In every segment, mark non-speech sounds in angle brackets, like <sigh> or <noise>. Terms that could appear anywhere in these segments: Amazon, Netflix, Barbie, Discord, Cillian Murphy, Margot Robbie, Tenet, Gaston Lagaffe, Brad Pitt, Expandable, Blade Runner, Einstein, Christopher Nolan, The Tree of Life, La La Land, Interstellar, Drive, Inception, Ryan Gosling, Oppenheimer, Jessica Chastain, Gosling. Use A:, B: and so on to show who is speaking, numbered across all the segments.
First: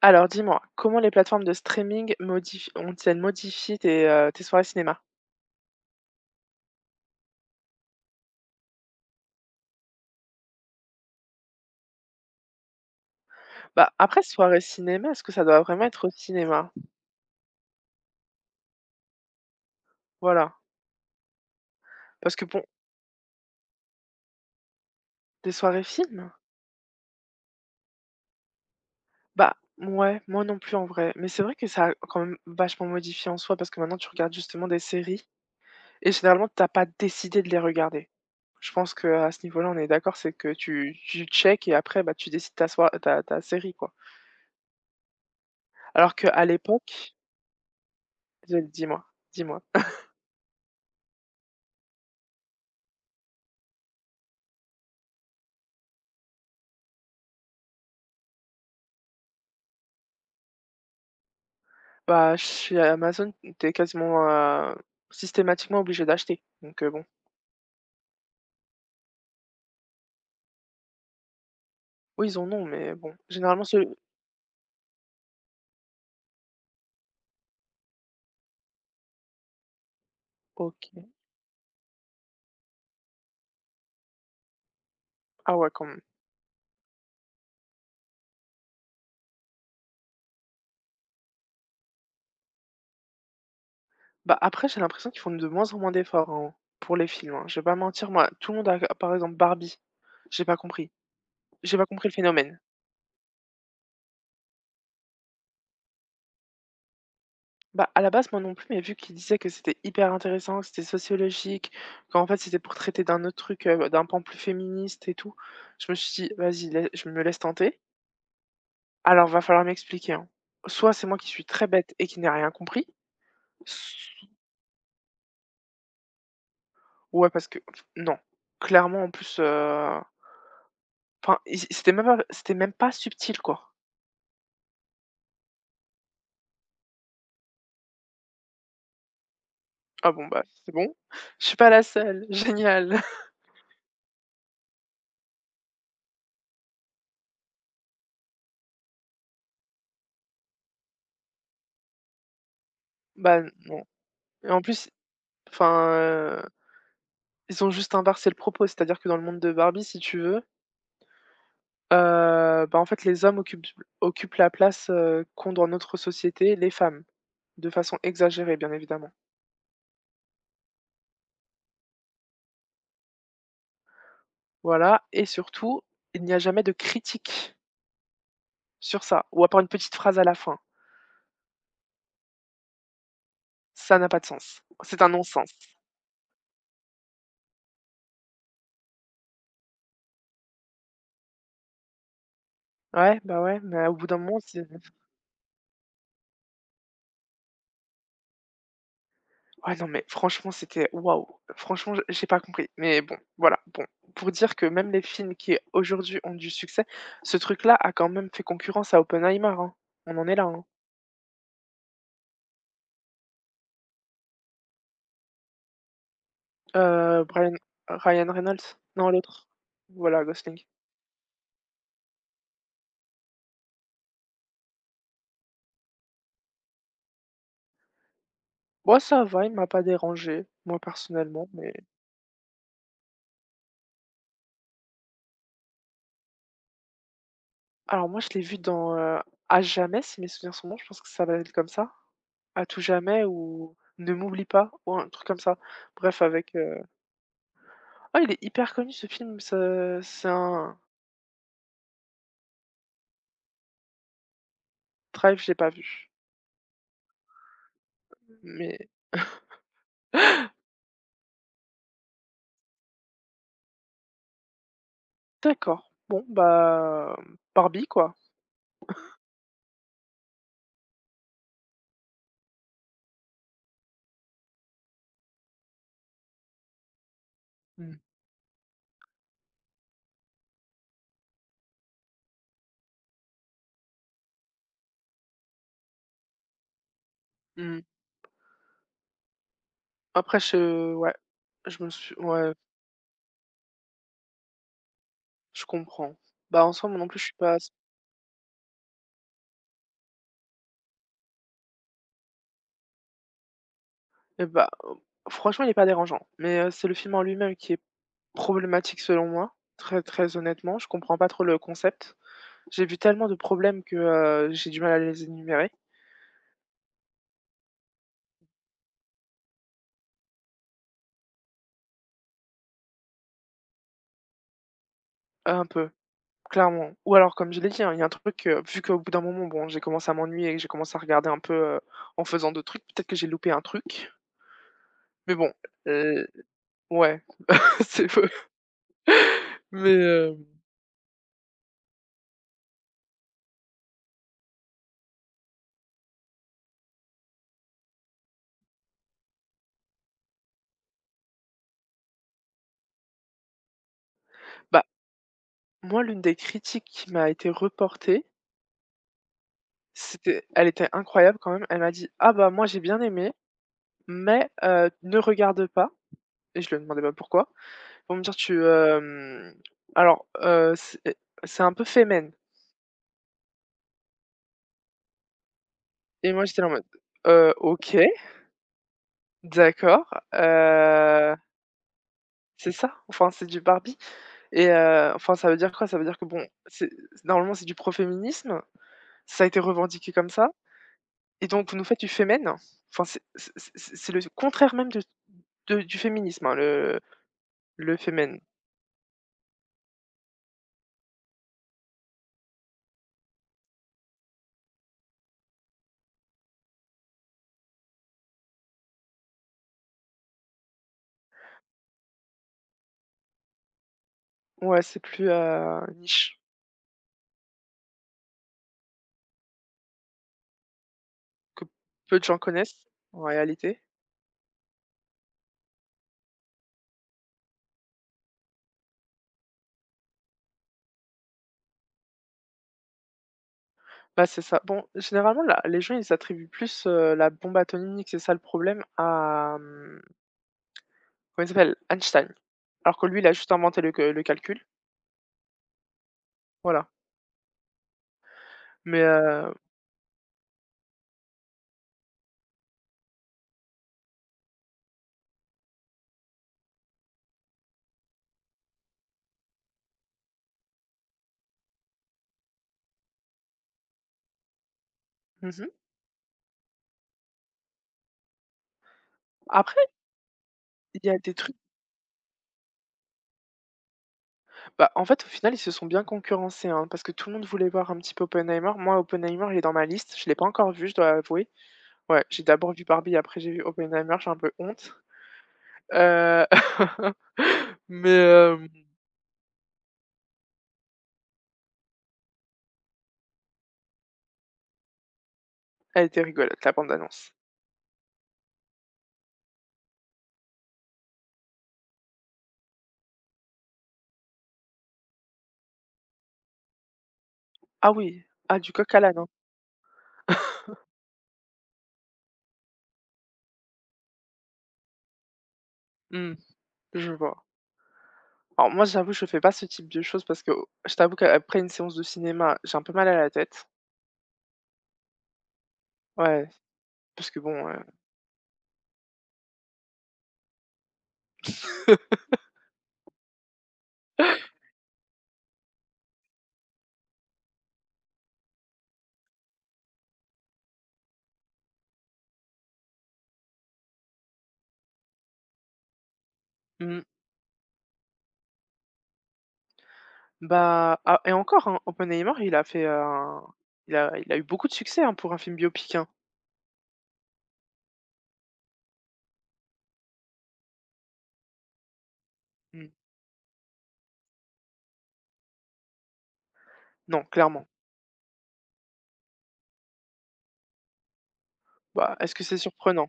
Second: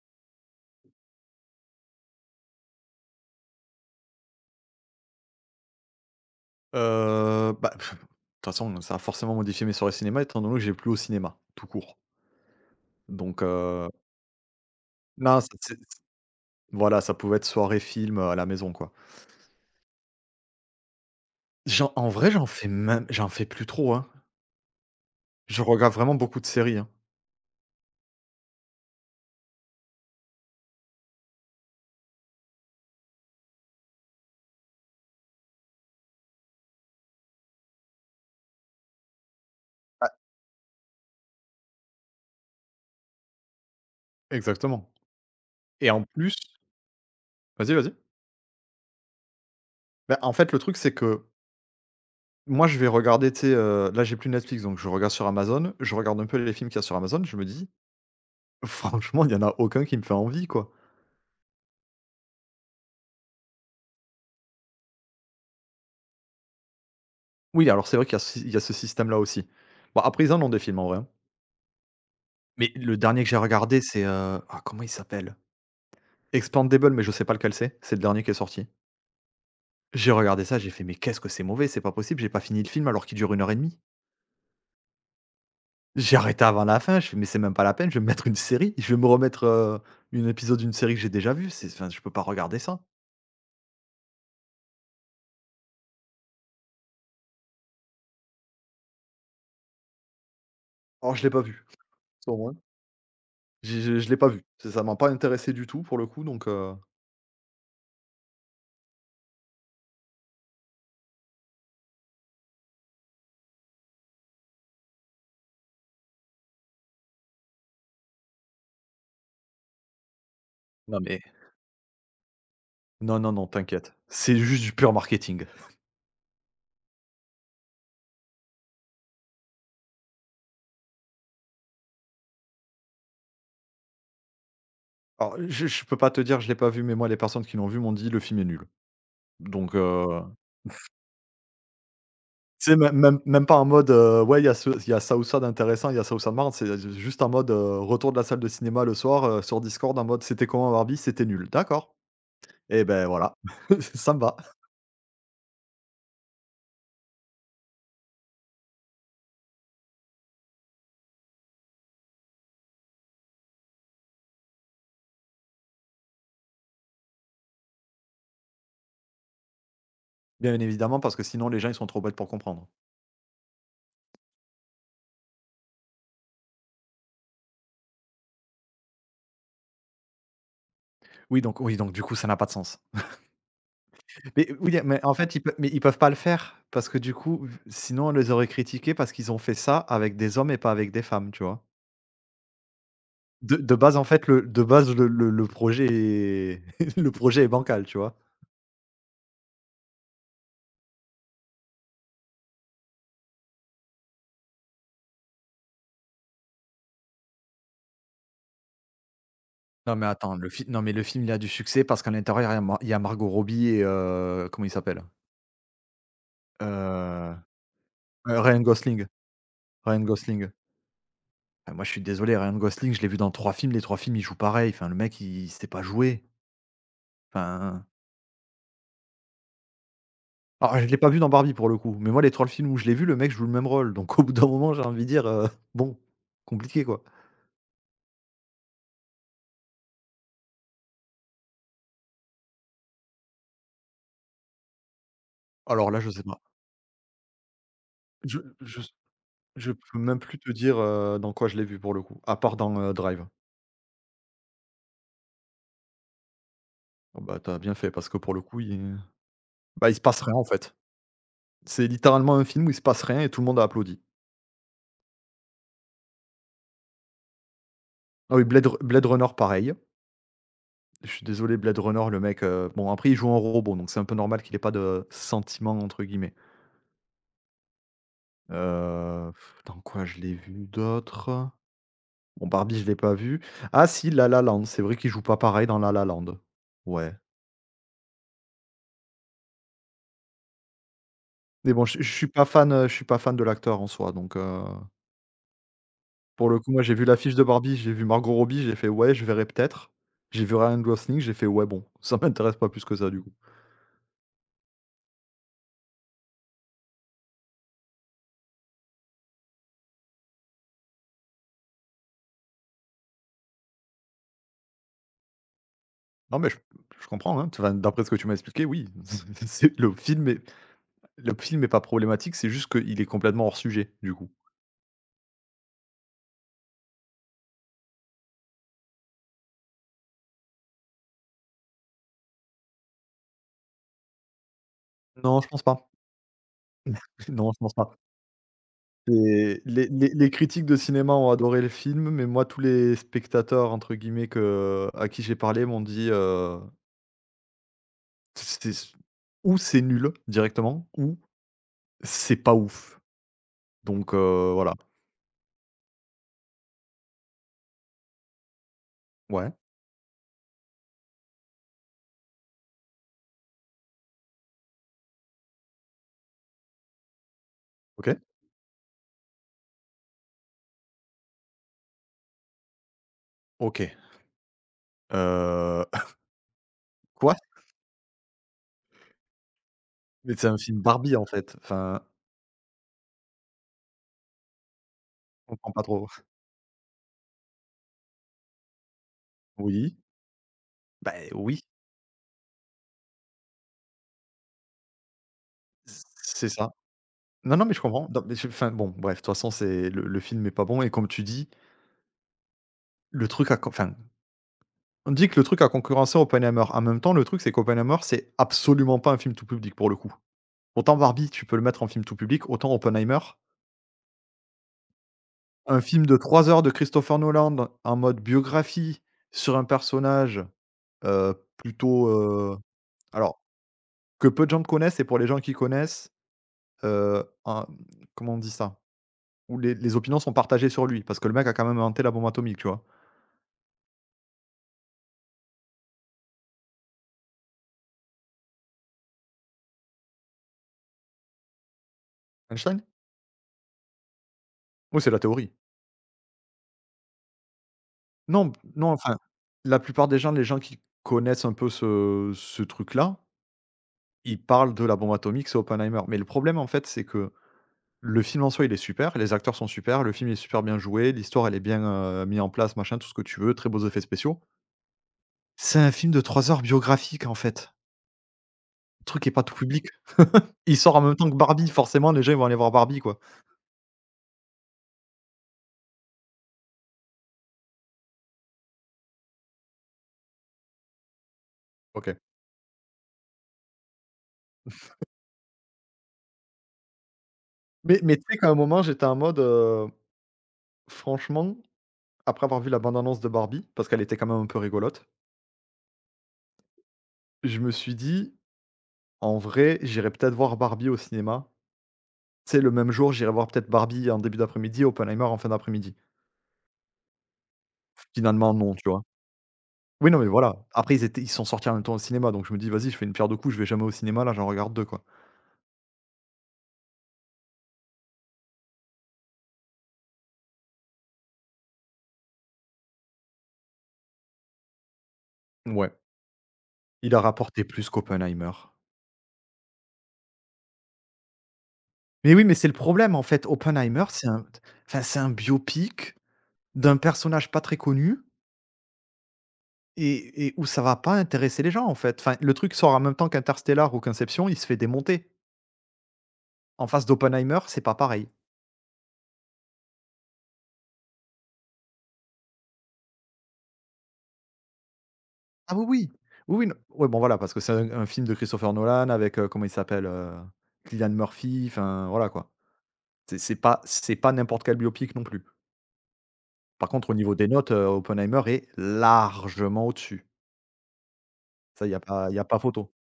A: Alors dis-moi, comment les plateformes de streaming modif ont-elles modifié tes soirées cinéma?
B: Bah, de toute façon, ça a forcément modifié mes soirées cinéma étant donné que j'ai plus au cinéma, tout court. Donc,
A: Bah, après soirée cinéma, est-ce que
B: non,
A: ça
B: c'est
A: doit
B: c'est
A: vraiment être au cinéma?
B: voilà, ça pouvait être soirée film, à la maison, quoi.
A: Voilà.
B: J'en En vrai,
A: Parce que bon,
B: j'en fais plus trop, hein.
A: des
B: Je
A: soirées
B: regarde vraiment
A: films?
B: beaucoup de séries, hein.
A: Bah, ouais, moi non plus en vrai, mais c'est vrai que ça a quand même vachement modifié en soi parce que maintenant tu regardes justement des séries et généralement t'as pas décidé de les regarder. Je pense que à ce niveau-là, on est d'accord, c'est que tu check et après, bah, tu décides ta soi ta ta série quoi.
B: Exactement, et en
A: Alors
B: plus,
A: qu'à l'époque,
B: vas-y, vas-y.
A: dis-moi, dis-moi?
B: Bah, en fait, le truc, c'est que moi, je vais regarder, tu sais, là, j'ai plus Netflix, donc je regarde sur Amazon. Je regarde un peu les films qu'il y a sur Amazon. Je me dis: <laughs> «Franchement, il y en a aucun qui me fait envie, quoi».
A: Bah, chez Amazon, t'es quasiment, systématiquement obligé d'acheter, donc bon.
B: Oui, alors c'est vrai qu'il y a ce système-là aussi. Bon, après, ils en ont des films, en vrai, hein.
A: Oui ils en ont,
B: Mais
A: mais
B: le
A: bon,
B: dernier que j'ai
A: généralement
B: regardé,
A: ceux
B: c'est, ah, comment il s'appelle? Expandable, mais je sais pas lequel c'est. C'est le dernier qui est sorti. J'ai regardé ça, j'ai fait: «Mais
A: OK.
B: qu'est-ce que c'est mauvais, c'est pas possible, j'ai pas fini le film alors qu'il dure 1 heure et demie».
A: Ah ouais, quand même.
B: J'ai arrêté avant la fin, je fais: «Mais c'est même pas la peine, je vais me mettre une série, je vais me remettre, une épisode d'une série que j'ai déjà vue, c'est enfin je peux pas regarder ça».
A: Bah, après, j'ai l'impression qu'ils font de moins en moins d'efforts, hein, pour les films, hein. Je vais pas mentir, moi, tout le monde a par exemple Barbie, j'ai pas compris.
B: Alors je l'ai pas vu,
A: J'ai pas compris le
B: c'est au moins.
A: phénomène.
B: J'ai je l'ai pas vu. C'est, ça m'a pas intéressé du tout pour le coup, donc,
A: Bah, à la base, moi non plus, mais vu qu'ils disaient que c'était hyper intéressant, que c'était sociologique, qu'en fait, c'était pour traiter d'un autre truc, d'un pan plus féministe et tout, je me suis dit: «Vas-y, lai je me laisse tenter». Alors, va falloir m'expliquer, hein. Soit
B: non
A: c'est moi
B: mais
A: qui suis très bête et qui n'ai rien compris,
B: non, non, non, t'inquiète.
A: s
B: C'est juste du pur marketing.
A: ouais parce que f non, clairement en plus, enfin i c'était même pas subtil quoi.
B: Alors je peux pas te dire, je l'ai pas vu, mais moi les personnes qui l'ont vu m'ont dit: «Le film est nul». Donc,
A: Ah bon, bah, c'est bon, je suis pas la seule, <laughs>
B: tu sais, même
A: génial.
B: même
A: <laughs>
B: même pas en mode, ouais, il y a ce il y a ça ou ça d'intéressant, il y a ça ou ça de marrant, c'est juste en mode, retour de la salle de cinéma le soir, sur Discord en mode: «C'était comment Barbie? C'était nul». «D'accord et ben voilà,
A: Bah, non
B: <laughs> ça me va».
A: et en plus, enfin, ils ont juste inversé le propos, c'est-à-dire que dans le monde de Barbie, si tu veux, bah, en fait, les hommes occupent la place, qu'ont dans notre société les femmes, de façon exagérée, bien évidemment.
B: Bien évidemment, parce que sinon les gens, ils sont trop bêtes pour comprendre.
A: Voilà et surtout, il n'y a jamais de critique sur ça, ou à part une petite phrase à la fin.
B: Oui, donc du coup, ça n'a pas de sens.
A: Ça n'a pas de
B: Mais
A: sens.
B: oui,
A: C'est
B: mais
A: un
B: en fait,
A: non-sens.
B: ils peuvent pas le faire parce que du coup, sinon on les aurait critiqués parce qu'ils ont fait ça avec des hommes et pas avec des femmes, tu vois?
A: Ouais, bah,
B: De
A: ouais,
B: de
A: mais au
B: base, en
A: bout d'un
B: fait,
A: moment,
B: le de
A: c'est
B: base, le projet est <laughs> le projet est bancal, tu vois?
A: ouais, non, mais franchement, c'était waouh! Franchement, j'ai pas compris, mais bon, voilà, bon, pour dire que même les films qui aujourd'hui ont du succès, ce truc-là a quand même fait concurrence à Oppenheimer, hein.
B: Non mais
A: On en
B: attends,
A: est là,
B: le fi
A: hein.
B: non mais le film, il a du succès parce qu'à l'intérieur, il y a Margot Robbie et comment il s'appelle? Heu
A: Brian Ryan
B: Ryan
A: Reynolds?
B: Gosling,
A: Non, l'autre.
B: Ryan
A: Voilà,
B: Gosling.
A: Gosling.
B: Enfin, moi, je suis désolé, Ryan Gosling, je l'ai vu dans 3 films, les 3 films, il joue pareil. Enfin, le mec, il sait pas jouer. Enfin,
A: Moi ça va, il m'a pas dérangé,
B: alors
A: moi
B: je l'ai pas vu dans
A: personnellement,
B: Barbie pour
A: mais
B: le coup, mais moi, les 3 films où je l'ai vu, le mec joue le même rôle, donc au bout d'un moment, j'ai envie de dire, bon, compliqué, quoi.
A: Alors moi, je l'ai vu dans, À jamais, si mes souvenirs sont bons, je pense que ça va être comme ça. À tout jamais ou Ne m'oublie pas ou un truc comme ça.
B: Alors là, je
A: Bref
B: sais pas.
A: avec, ah il
B: Je
A: est hyper
B: je
A: connu ce film,
B: je peux
A: ce
B: même
A: c'est
B: plus te dire,
A: un
B: dans quoi je l'ai vu pour le coup, à part dans, Drive.
A: Drive, je l'ai pas vu,
B: Oh, bah, t'as bien fait parce que pour le coup,
A: mais
B: il se passe rien en
A: <gasps>
B: fait. C'est littéralement un film où il se passe rien et tout le monde a applaudi.
A: d'accord. Bon bah, Barbie quoi.
B: Ah oui, Blade Runner, pareil. Je suis désolé, Blade Runner, le mec, bon, après, il joue un robot, donc c'est un peu normal qu'il ait pas de «sentiments» entre guillemets.
A: Mmh.
B: Heu, dans quoi je l'ai vu d'autre? Bon, Barbie, je l'ai pas vu. Ah si, La La Land, c'est vrai qu'il joue pas pareil dans La La Land. Ouais,
A: Mmh. Après je ouais,
B: mais
A: je
B: bon,
A: me
B: je
A: suis
B: suis pas
A: ouais,
B: fan, je suis pas fan de l'acteur en soi, donc
A: je comprends.
B: pour le
A: Bah
B: coup, moi, j'ai
A: ensemble
B: vu
A: non plus, je
B: l'affiche
A: suis
B: de
A: pas s
B: Barbie, j'ai vu Margot Robbie, j'ai fait: «Ouais, je verrai peut-être». J'ai vu Ryan Gosling, j'ai fait: «Ouais, bon, ça <laughs> m'intéresse pas plus que ça, du coup».
A: et bah, franchement, il est pas dérangeant, mais, c'est le film en lui-même qui est problématique selon moi, très très honnêtement, je comprends pas trop le concept. J'ai vu tellement de problèmes que, j'ai du mal à les énumérer,
B: Non, mais je comprends, hein. Enfin, d'après ce que tu m'as expliqué, oui, <laughs> c'est le film est pas problématique, c'est juste qu'il est complètement hors sujet, du coup.
A: un peu, clairement. Ou alors comme je l'ai dit, hein, il y a un truc, vu qu'au bout d'un moment, bon, j'ai commencé à m'ennuyer et que j'ai commencé à regarder un peu, en faisant d'autres trucs, peut-être que j'ai loupé un truc, mais
B: Non, je
A: bon,
B: pense pas.
A: heu, ouais,
B: <laughs> Non, je pense
A: <laughs>
B: pas.
A: c'est peu
B: C'est les
A: mais
B: les les critiques de cinéma ont adoré le film, mais moi, tous les spectateurs, entre guillemets, que à qui j'ai parlé m'ont dit, c'était ou c'est nul directement ou c'est pas ouf. Donc, voilà.
A: bah, moi, l'une des critiques qui m'a été reportée,
B: Ouais,
A: c'était elle était incroyable quand même, elle m'a dit: «Ah bah, moi j'ai bien aimé, mais ne regarde pas» et je lui demandais pas pourquoi. Pour
B: OK.
A: me dire tu, alors, c'est un peu féminin
B: OK. Heu, <laughs>
A: et moi j'étais là en mode,
B: quoi?
A: OK, d'accord,
B: Mais c'est un film Barbie, en
A: heu,
B: fait. Enfin,
A: c'est ça? Enfin c'est du Barbie et enfin ça
B: on
A: veut
B: comprend
A: dire
B: pas
A: quoi? Ça veut
B: trop.
A: dire que bon, c'est normalement c'est du proféminisme, ça a été
B: Oui?
A: revendiqué comme ça
B: Bah,
A: et
B: oui,
A: donc vous nous faites du féminin? Enfin c'est le contraire même de du féminisme,
B: c'est
A: hein,
B: ça.
A: le
B: Non, non, mais je
A: le
B: comprends. Non, mais
A: féminin.
B: je, enfin, bon, bref, de toute façon, c'est le film est pas bon et comme tu dis, le truc a con enfin, on dit que le truc a concurrencé Oppenheimer. En même temps, le truc, c'est qu'Oppenheimer, c'est absolument pas un film tout public, pour le coup. Autant Barbie, tu peux le mettre en film tout public, autant Oppenheimer,
A: Ouais, c'est plus,
B: un film de
A: niche
B: 3 heures de Christopher Nolan en mode biographie sur un personnage,
A: que
B: plutôt,
A: peu de gens
B: heu,
A: connaissent en
B: alors
A: réalité.
B: que peu de gens connaissent et pour les gens qui connaissent, en comment on dit ça? Où les opinions sont partagées sur lui, parce que le mec a quand même inventé la bombe atomique, tu vois?
A: Bah, c'est ça. Bon, généralement, la les gens, ils attribuent plus, la bombe atomique, c'est ça le problème, à, comment il s'appelle? Einstein.
B: Einstein?
A: Alors que lui, il a juste inventé le calcul,
B: Oui, c'est la théorie.
A: voilà.
B: Non, non,
A: Mais
B: enfin, la plupart des gens, les gens qui connaissent un peu ce truc-là, ils parlent de la bombe atomique, c'est Oppenheimer. Mais le problème, en fait, c'est que le film en soi, il est super, les acteurs sont super, le film est super bien joué, l'histoire, elle est bien, mis en place, machin, tout ce que tu veux, très beaux effets spéciaux.
A: mmh
B: C'est un film de 3 heures biographique, en fait. Le truc est pas tout
A: Après,
B: public. Il sort
A: il
B: en
A: y
B: même
A: a
B: temps
A: des
B: que
A: trucs
B: Barbie, forcément, les gens, ils vont aller voir Barbie, quoi.
A: bah, en fait, au final, ils se sont bien concurrencés, hein, parce que tout le monde voulait voir un petit peu Oppenheimer. Moi, Oppenheimer, il est dans ma liste. Je l'ai pas encore vu, je dois avouer.
B: OK.
A: Ouais, j'ai d'abord vu Barbie, après j'ai vu Oppenheimer, j'ai un peu honte. Heu, <laughs>
B: Mais
A: mais
B: mais tu sais qu'à un moment, j'étais en mode, franchement, après avoir vu la bande-annonce de Barbie, parce qu'elle était quand même un peu rigolote,
A: elle était rigolote, la bande annonce.
B: je me suis dit: «En vrai, j'irai peut-être voir Barbie au cinéma». Tu sais, le même jour, j'irai voir peut-être Barbie en début d'après-midi, Oppenheimer en fin d'après-midi.
A: Ah oui,
B: Finalement,
A: ah du
B: non, tu
A: coq à
B: vois?
A: l'âne, hein.
B: Oui, non, mais voilà.
A: <laughs>
B: Après, ils sont sortis en même temps au cinéma, donc je me dis: «Vas-y, je fais une pierre de coups, je vais jamais au cinéma, là, j'en regarde deux quoi».
A: Mmh. Je vois. Alors moi, j'avoue, je fais pas ce type de choses parce que oh, je t'avoue qu'après une séance de cinéma, j'ai un peu mal à la tête.
B: Ouais,
A: Ouais,
B: il a
A: parce que
B: rapporté
A: bon,
B: plus qu'Oppenheimer. Mais oui, mais c'est le problème, en fait. Oppenheimer, c'est un, c'est un biopic d'un personnage pas très connu. Et où ça va pas intéresser les gens, en fait. Enfin, le truc sort en même temps qu'Interstellar ou qu'Inception, il se fait démonter. En
A: mmh,
B: face
A: <laughs>
B: d'Oppenheimer, c'est pas pareil.
A: bah, ah et encore, hein, Oppenheimer, il a fait un il a eu beaucoup de succès, hein, pour un film
B: Ah oui,
A: biopic, hein.
B: oui. Oui, oui, non, ouais, bon, voilà, parce que c'est un film de Christopher Nolan avec, comment il s'appelle, Cillian Murphy, enfin, voilà, quoi.
A: Mmh.
B: C'est pas n'importe quel biopic non plus. Par contre, au
A: Non,
B: niveau des
A: clairement.
B: notes, Oppenheimer est largement au-dessus. Ça,
A: Bah, est-ce
B: il y a
A: que
B: pas
A: c'est
B: photo.
A: surprenant?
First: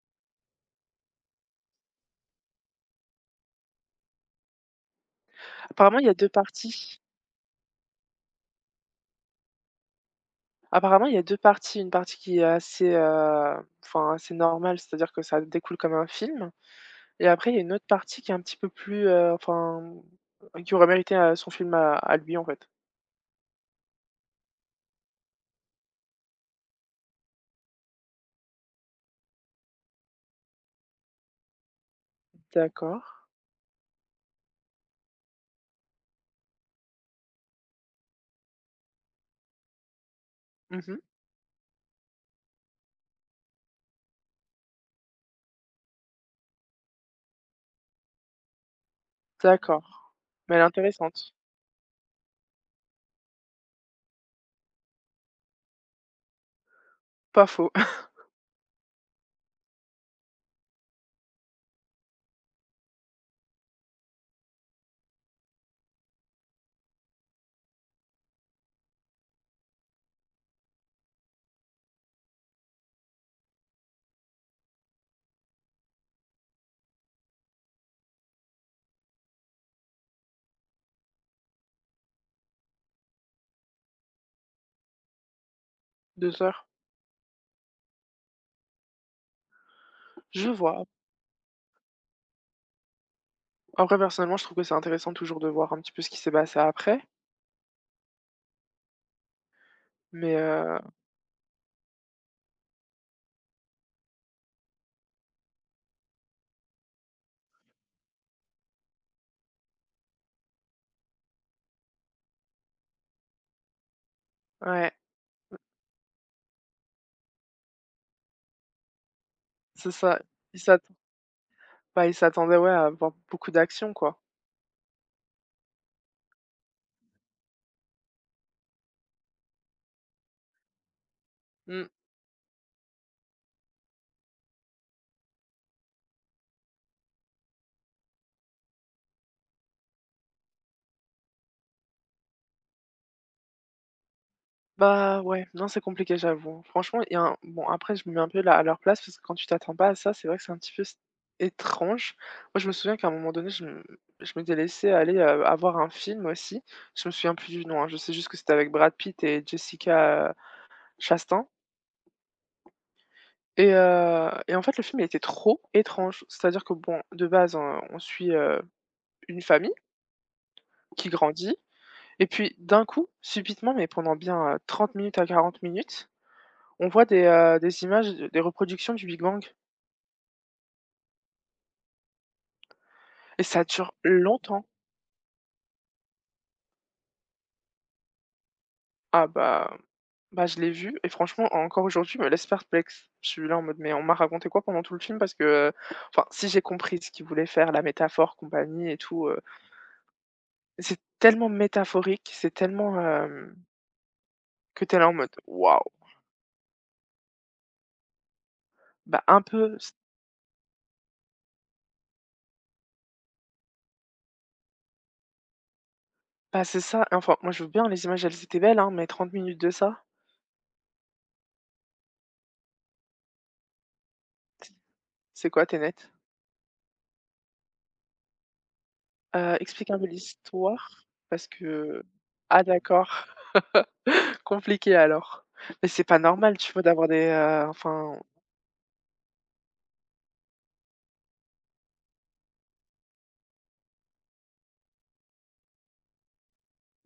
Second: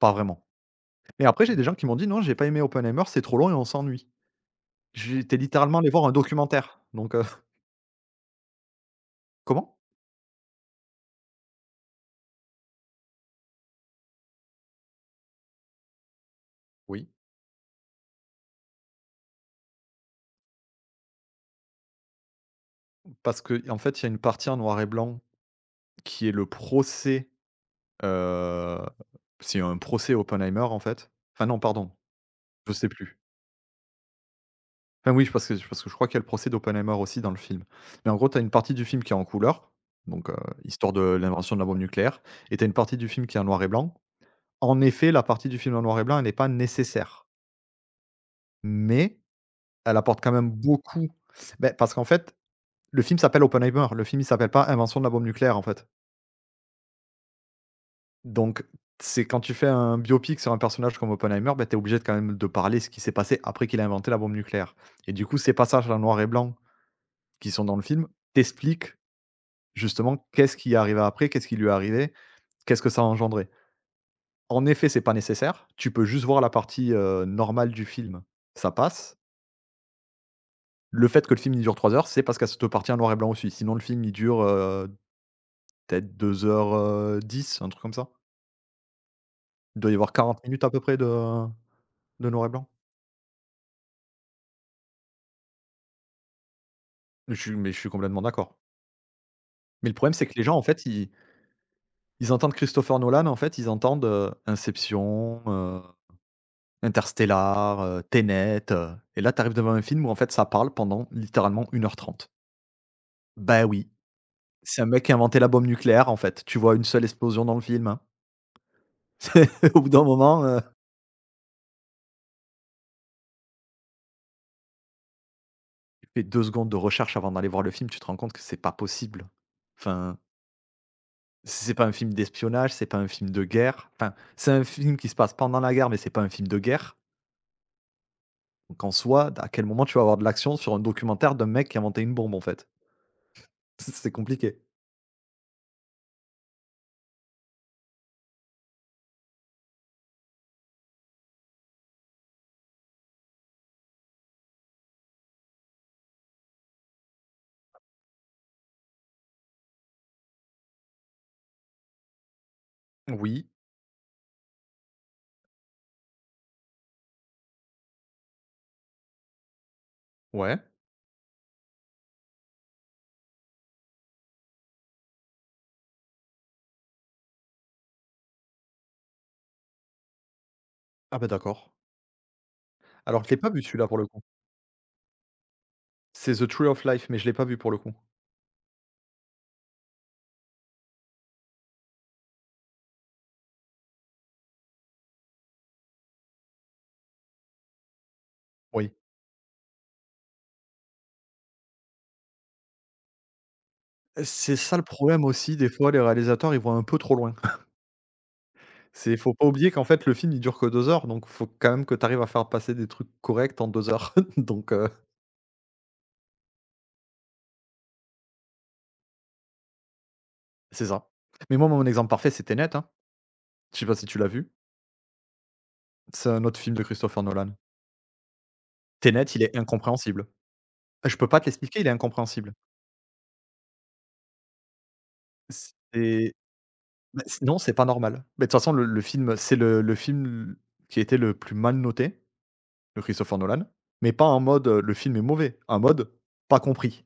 B: Pas vraiment. Mais après, j'ai des gens qui m'ont dit: «Non, j'ai pas aimé Oppenheimer, c'est trop long et on s'ennuie». J'étais littéralement allé
A: Apparemment,
B: voir
A: il y
B: un
A: a 2
B: documentaire,
A: parties.
B: donc <laughs> comment?
A: Apparemment, il y a 2 parties, une partie qui est assez, enfin assez normale, c'est-à-dire que ça découle comme un film
B: Oui.
A: Et après, il y a une autre partie qui est un petit peu plus, enfin, qui aurait mérité, son film à lui, en fait.
B: Parce que en fait, il y a une partie en noir et blanc qui est le procès, heu, c'est un procès Oppenheimer, en fait. Enfin non, pardon, je sais
A: D'accord.
B: plus. Enfin oui, parce que je crois qu'il y a le procès d'Oppenheimer aussi dans le film. Mais en gros, tu as une partie du film qui est en couleur, donc, histoire de
A: Mmh
B: l'invention de la bombe nucléaire, et tu as une partie du film qui est en noir et blanc. En effet, la partie du film en noir et blanc, elle n'est pas nécessaire, mais elle
A: D'accord,
B: apporte quand même
A: mais elle est
B: beaucoup.
A: intéressante.
B: Beh, parce qu'en fait, le film s'appelle Oppenheimer, le film, il s'appelle pas Invention de la bombe nucléaire, en fait.
A: Pas faux.
B: Donc, c'est quand tu fais un biopic sur un personnage comme Oppenheimer, ben tu es obligé de quand même de parler ce qui s'est passé après qu'il a inventé la bombe nucléaire. Et du coup, ces passages en noir et blanc, qui sont dans le film, t'expliquent justement qu'est-ce qui est arrivé après, qu'est-ce qui lui est arrivé, qu'est-ce que ça a engendré. En effet, c'est pas nécessaire. Tu peux juste voir la partie, normale du film, ça passe. Le fait que le film il dure 3 heures, c'est parce qu'à cette partie en noir et blanc aussi. Sinon le film il dure, peut-être
A: <laughs> 2
B: 2
A: heures.
B: heures, 10, un truc comme ça. Il doit y avoir quarante
A: Je
B: minutes à peu
A: vois.
B: près de noir et blanc.
A: Après, personnellement, je trouve que c'est intéressant toujours de voir un petit peu ce qui s'est passé après,
B: Mais je suis complètement d'accord. Mais le problème, c'est que
A: mais
B: les gens, en fait, ils entendent Christopher Nolan, en fait, ils entendent, Inception, Interstellar, Tenet, et là, tu arrives devant un film où, en fait, ça parle pendant littéralement 1h30. Bah oui, c'est un
A: ouais,
B: mec qui a inventé la bombe nucléaire, en fait. Tu vois une seule explosion dans le film, hein. <laughs> C'est au bout
A: c'est
B: d'un
A: ça.
B: moment,
A: Il s'attend bah, ils s'attendaient, ouais, à avoir beaucoup d'action, quoi.
B: tu fais 2 secondes de recherche avant d'aller voir le film, tu te rends compte que c'est pas possible. Enfin, c'est pas
A: Mmh.
B: un film d'espionnage, c'est pas un film de guerre. Enfin, c'est un film qui se passe pendant la guerre, mais c'est pas un film de guerre. Donc en soi, à quel moment tu vas avoir de l'action sur un documentaire d'un mec qui a inventé une bombe, en fait? <laughs> C'est compliqué.
A: Bah, ouais, non, c'est compliqué, j'avoue. Franchement, il y a un bon, après, je me mets un peu là, à leur place parce que quand tu t'attends pas à ça, c'est vrai que c'est un petit peu étrange. Moi, je me souviens qu'à un moment donné, je m'étais laissée aller avoir un film aussi. Je me souviens plus du nom, hein. Je sais juste que c'était avec Brad Pitt et Jessica Chastain.
B: Oui,
A: Et en fait, le film il était trop étrange. C'est-à-dire que, bon, de base, hein, on suit une famille
B: ouais.
A: qui grandit. Et puis, d'un coup, subitement, mais pendant bien 30 minutes à 40 minutes, on voit des images, d des reproductions du Big Bang
B: Ah bah, d'accord. Alors je l'ai
A: et
B: pas vu
A: ça
B: celui-là
A: dure
B: pour le coup.
A: longtemps.
B: C'est The Tree of Life, mais je l'ai pas vu pour le coup.
A: Ah bah bah, je l'ai vu et franchement encore aujourd'hui, il me laisse perplexe. Je suis là en mode: «Mais on m'a raconté quoi pendant tout le film?» parce que, enfin, si j'ai compris ce qu'il voulait faire, la métaphore, compagnie
B: Oui.
A: et tout, c'est tellement métaphorique, c'est tellement,
B: C'est ça le
A: que t'es là en
B: problème
A: mode:
B: aussi, des fois
A: «Waouh!»
B: les réalisateurs, ils vont un peu trop loin. <laughs> C'est
A: bah,
B: faut
A: un
B: pas oublier
A: peu
B: qu'en
A: s
B: fait le film, il dure que 2 heures, donc faut quand même que tu arrives à faire passer des trucs corrects en 2 heures. <laughs> Donc
A: bah c'est ça enfin, moi je veux bien les images, elles étaient belles, hein, mais 30 minutes de ça,
B: c'est ça. Mais moi, mon exemple parfait, c'est Tenet, hein. Je sais pas si tu l'as vu?
A: c'est quoi? Tu net.
B: C'est un autre film de Christopher Nolan. Tenet, il est
A: Explique un peu
B: incompréhensible.
A: l'histoire
B: Je peux pas te
A: parce
B: l'expliquer, il est
A: que
B: incompréhensible.
A: ah d'accord. Compliqué alors. Mais c'est pas
B: C'est
A: normal, tu vois, d'avoir
B: bah,
A: des,
B: c non, c'est pas
A: enfin,
B: normal. Mais de toute façon, le film, c'est le film qui était le plus mal noté de Christopher Nolan, mais pas en mode, le film est mauvais, en mode pas compris.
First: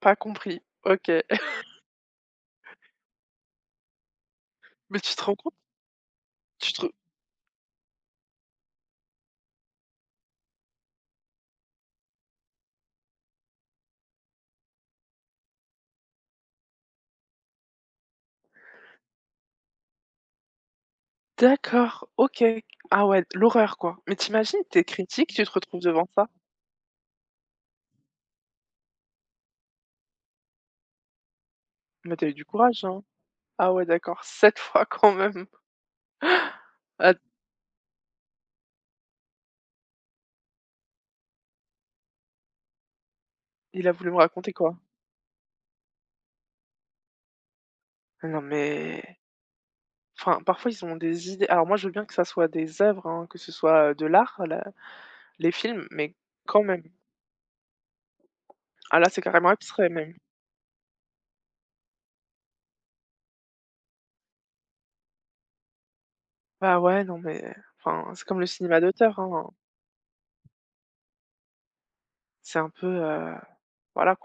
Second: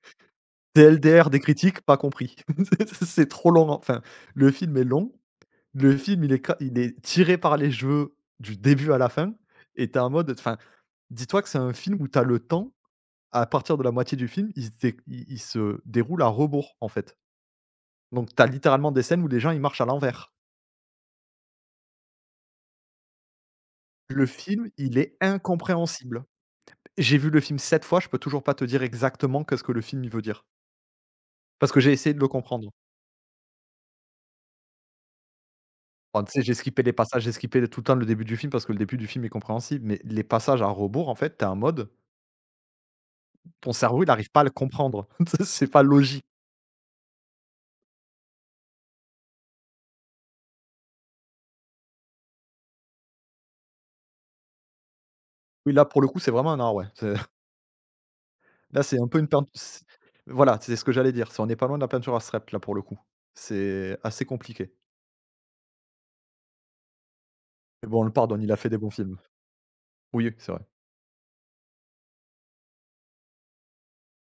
A: pas compris.
B: <laughs>
A: OK.
B: TLDR des
A: <laughs>
B: critiques, pas compris. <laughs> C'est trop long, hein. Enfin, le film est
A: Mais
B: long,
A: tu te rends compte?
B: le film il est ca
A: Tu
B: il
A: te re
B: est tiré par les cheveux du début à la fin et t'es en mode enfin, dis-toi que c'est un film où t'as le temps, à partir de la moitié du film, il se déroule à rebours, en fait. Donc t'as littéralement des scènes où les gens, ils marchent à l'envers.
A: d'accord, OK. Ah ouais, l'horreur, quoi. Mais
B: Le
A: tu imagines,
B: film,
A: tu es
B: il est
A: critique, tu te retrouves devant
B: incompréhensible.
A: ça?
B: J'ai vu le film 7 fois, je peux toujours pas te dire exactement qu'est-ce que le film, il veut dire. Parce que j'ai essayé
A: Mais
B: de
A: tu
B: le
A: as eu du
B: comprendre.
A: courage, hein? Ah ouais, d'accord, <laughs> 7 fois quand même.
B: Enfin, tu sais, j'ai skippé les
A: Att
B: passages, j'ai skippé tout le temps le début du film parce que le début du film est compréhensible, mais les passages à rebours, en fait, tu es en mode, ton
A: il a
B: cerveau, il
A: voulu me
B: n'arrive pas à le
A: raconter quoi?
B: comprendre. <laughs> Tu sais, c'est pas logique.
A: Ah Non mais enfin, parfois, ils ont des idées alors moi, je veux bien que ça soit des œuvres, hein, que ce soit, de l'art, la les
B: Oui, là,
A: films,
B: pour le
A: mais
B: coup, c'est vraiment un
A: quand
B: art,
A: même.
B: ouais. C'est <laughs> Là,
A: Ah
B: c'est un
A: là,
B: peu
A: c'est
B: une peinture.
A: carrément abstrait même.
B: Voilà, c'est ce que j'allais dire. C'est on n'est pas loin de la peinture à strep, là, pour le coup. C'est assez compliqué.
A: Bah ouais, non mais
B: Mais bon, on le
A: enfin, c'est comme
B: pardonne.
A: le
B: Il a fait des
A: cinéma
B: bons films.
A: d'auteur, hein.
B: Oui, oui, c'est vrai.
A: C'est un peu, voilà quoi.